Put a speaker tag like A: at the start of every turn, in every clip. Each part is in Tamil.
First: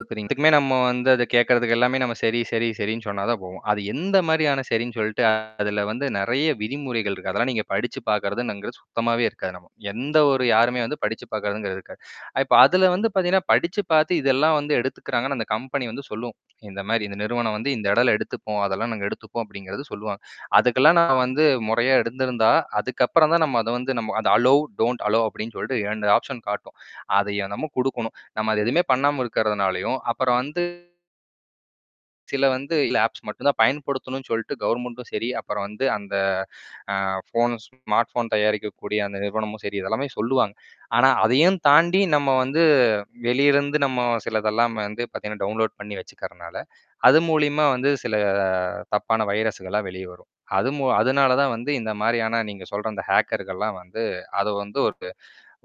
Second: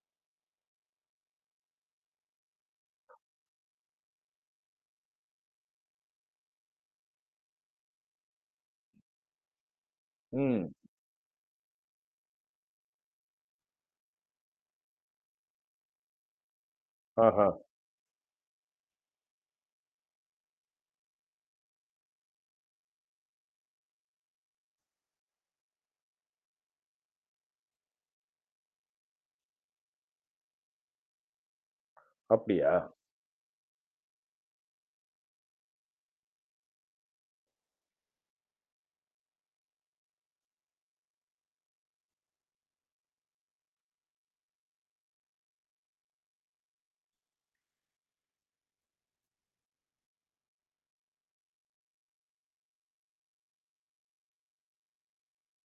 A: பாக்குறீங் இதுக்குமே நம்ம வந்து அத கேட்கறதுக்கு எல்லாமே சரி சரி சரின்னு சொன்னா தான் போகும். அது எந்த மாரியான சரின் சொல்ட்டு அதில வந்து நெறைய விதிமுறைகள் இருக்கு. அதெல்லாம் நீங்க படிச்சு பார்க்குறதுங்குறது சுத்தமாவே இருக்காது நமக்கு. எந்த ஒரு
B: ம்.
A: யாருமே வந்து படிச்சுப் பார்க்கதவங்க இருக்காது. இப்ப அதில வந்து பார்த்தீங்கன்னா, படிச்சு பார்த்து இதெல்லாம் வந்து எடுத்துக்குறாங்கனா. அந்த கம்பெனி வந்து சொல்லும் இந்த மாரி இந்த நிறுவனம்
B: ஆஹ.
A: வந்து இந்த இடையில எடுத்துப்போம். அதெல்லாம் நாங்க எடுத்துப்போம் அப்டிங்கிறது சொல்லுவாங்க. அதுக்கெல்லாம் நான் வந்து முறையா இருந்திருந்தா, அதுக்கப்புறம் தான் நம்ம அத வந்து நம்ம அத அலோ டோன்ட் அலோ அப்டின்னு சொல்ட்டு 2 ஆப்ஷன் காட்டும். அதை நம்ம குடுக்கணும். நம்ம அது எதுவுமே பண்ணாம இருக்கறதுனாலயும் அப்புறம் வந்து சில வந்து
B: அப்டியா?
A: இல்ல ஆப்ஸ் மட்டும் தான் பயன்படுத்தணும்னு சொல்ட்டு கவர்மெண்ட்டும் சரி, அப்புறம் வந்து அந்த ஆ ஃபோன் ஸ்மார்ட் ஃபோன் தயாரிக்கக்கூடிய அந்த நிறுவனமும் சரி இதெல்லாமே சொல்லுவாங்க. ஆனா, அதையும் தாண்டி நம்ம வந்து வெளியே இருந்து நம்ம சிலதெல்லாம் வந்து பார்த்தீங்கன்னா, டவுன்லோட் பண்ணி வச்சுக்கிறனால, அது மூலியமா வந்து சில தப்பான வைரஸுகளாம் வெளியே வரும். அது மூ அதனால தான் வந்து இந்த மாரியான நீங்க சொல்ற அந்த ஹேக்கர்கள்லாம் வந்து அத வந்து ஒருக்கு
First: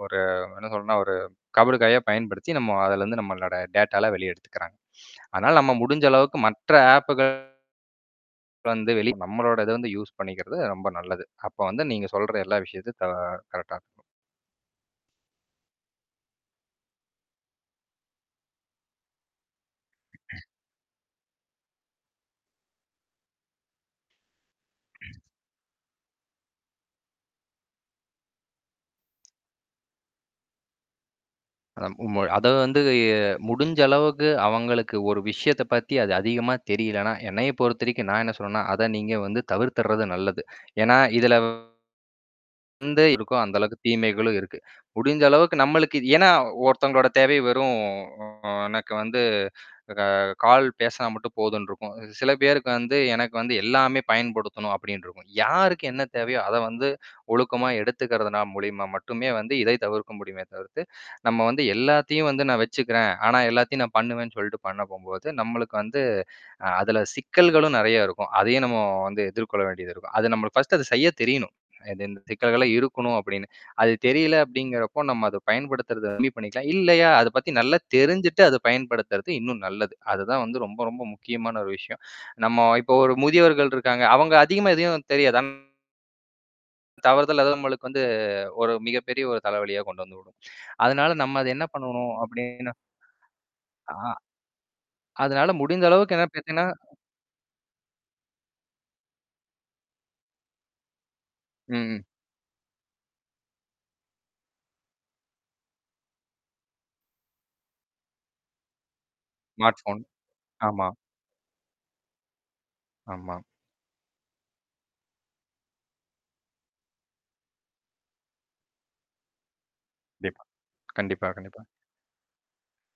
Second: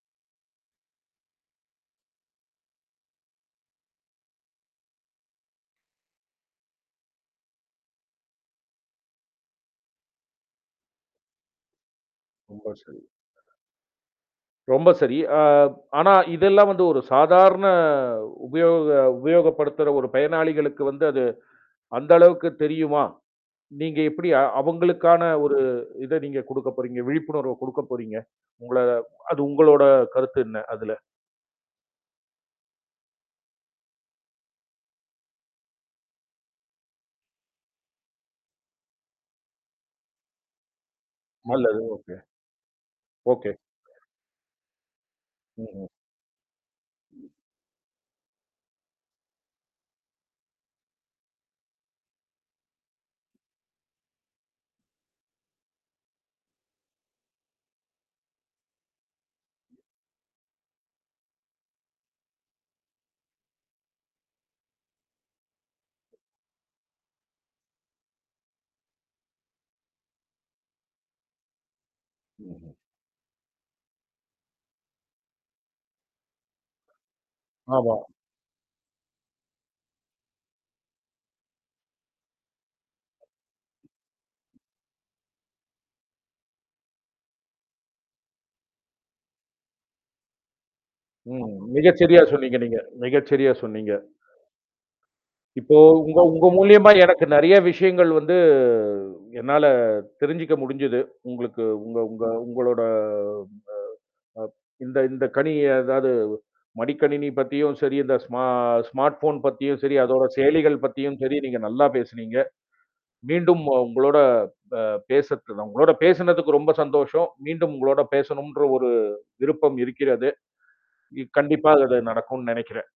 A: ஒரு என்ன சொல்னா ஒரு கபடு காயா பயன்படுத்தி நம்ம அதுலேருந்து நம்மளோட டேட்டாலாம் வெளியே எடுத்துக்கிறாங்க அதனால நம்ம முடிஞ்ச அளவுக்கு மற்ற ஆப்கள் அப்புறம் வந்து வெளிய நம்மளோட இத வந்து யூஸ் பண்ணிக்கிறது ரொம்ப நல்லது. அப்ப வந்து நீங்க சொல்ற எல்லா
B: ரொம்ப சரி.
A: விஷயத்தையும் தா கரெக்டா இருக்கும்.
B: ரொம்ப சரி. ஆ ஆனா இதெல்லாம் வந்து ஒரு சாதாரண உபயோக உபயோகப்படுத்துற ஒரு பயனாளிகளுக்கு வந்து அது அந்த அளவுக்கு தெரியுமா? நீங்க எப்டி அ அவங்களுக்கான ஒரு இத நீங்க குடுக்க போறீங்க? விழிப்புணர்வு குடுக்கப் போறீங்க? உங்கள அது உங்களோட கருத்து என்ன அதுல?
A: ம். [unintelligible] அத வந்து வந்து முடிஞ்ச அளவுக்கு அவங்களுக்கு ஒரு விஷயத்த பத்தி அது அதிகமா தெரியலன்னா, என்னைய பொறுத்தவரைக்கும் நான் என்ன சொல்றேன்னா, அத நீங்க வந்து தவிர்த்துடுறது நல்லது. ஏனா இதில
B: நல்லது ஒகே. ஒகே.
A: இந்த இருக்கோ
B: ஒகே.
A: அந்த அளவுக்கு தீமைகளும் இருக்கு. முடிஞ்ச அளவுக்கு
B: ம், ம்.
A: நம்மளுக்கு இ ஏன்னா, ஒருத்தவங்களோட தேவை வெறும் எனக்கு வந்து, ஆ கால் பேசுனா மட்டும் போதுன்னு இருக்கும். சில பேருக்கு வந்து "எனக்கு வந்து எல்லாமே பயன்படுத்தணும்" அப்டின்ருக்கும். யாருக்கு என்ன தேவையோ அத வந்து ஒழுக்கமா எடுத்துக்கிறதுனா, மூலியமா மட்டுமே வந்து இதை தவிர்க்க முடியுமே தவிர்த்து நம்ம வந்து "எல்லாத்தையும் வந்து நான் வச்சுக்குறேன். ஆனா, எல்லாத்தையும் நான் பண்ணுவேன்" சொல்ட்டு பண்ண போம்போது, நம்மளுக்கு வந்து அதுல சிக்கல்களும் நெறைய இருக்கும். அதையும் நம்ம வந்து எதிர்கொள்ள வேண்டியதுருக்கும். அது நம்மளுக்கு ஃபர்ஸ்ட்டு அத செய்ய தெரியணும். எதுன் சிக்கல்கள்
B: ம்ஹ்ம்.
A: இருக்கணும் அப்டின்னு. அது தெரியல அப்டிங்கிறப்போ நம்ம அத பயன்படுத்துறது கம்மி பண்ணிக்கலாம். இல்லையா, அத பத்தி நல்லா
B: ஆமா.
A: தெரிஞ்சுட்டு அத பயன்படுத்துறது இன்னும் நல்லது. அதுதான் வந்து ரொம்ப ரொம்ப முக்கியமான ஒரு விஷயம் நம்ம இப்போ ஒரு முதியவர்கள் இருக்காங்க அவங்க அதிகமா எதையும் தெரியாது. ஆன் தவறுதலா எதா நம்ளுக்கு வந்து ஒரு மிகப்பெரிய தலைவலியா கொண்டு வந்து விடும். அதனால நம்ம அத
B: ம்.
A: என்ன
B: மிக
A: பண்ணனும்
B: சரியா சொன்னீங்க
A: அப்டின்னு.
B: நீங்க. மிக சரியா சொன்னீங்க.
A: ஆ. அதனால
B: இப்போ
A: முடிந்த அளவுக்கு
B: உங்க
A: என்ன
B: உங்க
A: பார்த்தீங்கன்னா
B: மூலியமா எனக்கு நெறைய விஷயங்கள் வந்து என்னால தெரிஞ்சுக்க முடிஞ்சது. உங்களுக்கு உங்க
A: ம்.
B: உங்க உங்களோட அ இந்த இந்த கணினி அதாவது மடிக்கணினி பத்தியும் சரி, இந்த ஸ்மா ஸ்மார்ட் ஃபோன்
A: ஸ்மார்ட்
B: பத்தியும் சரி,
A: ஃபோன்
B: அதோட செயலிகள்
A: ஆமா.
B: பத்தியும் சரி நீங்க நல்லா பேசினீங்க.
A: ஆமா.
B: மீண்டும் ஓ உங்களோட அ பேசதுக்கு உங்களோட பேசினதுக்கு ரொம்ப சந்தோஷம். மீண்டும் உங்களோட பேசணும்ன்ற ஒரு விருப்பம் இருக்கிறது.
A: கண்டிப்பா
B: இ
A: கண்டிப்பா கண்டிப்பாக.
B: கண்டிப்பா அது நடக்குனு நெனைக்கிறேன்.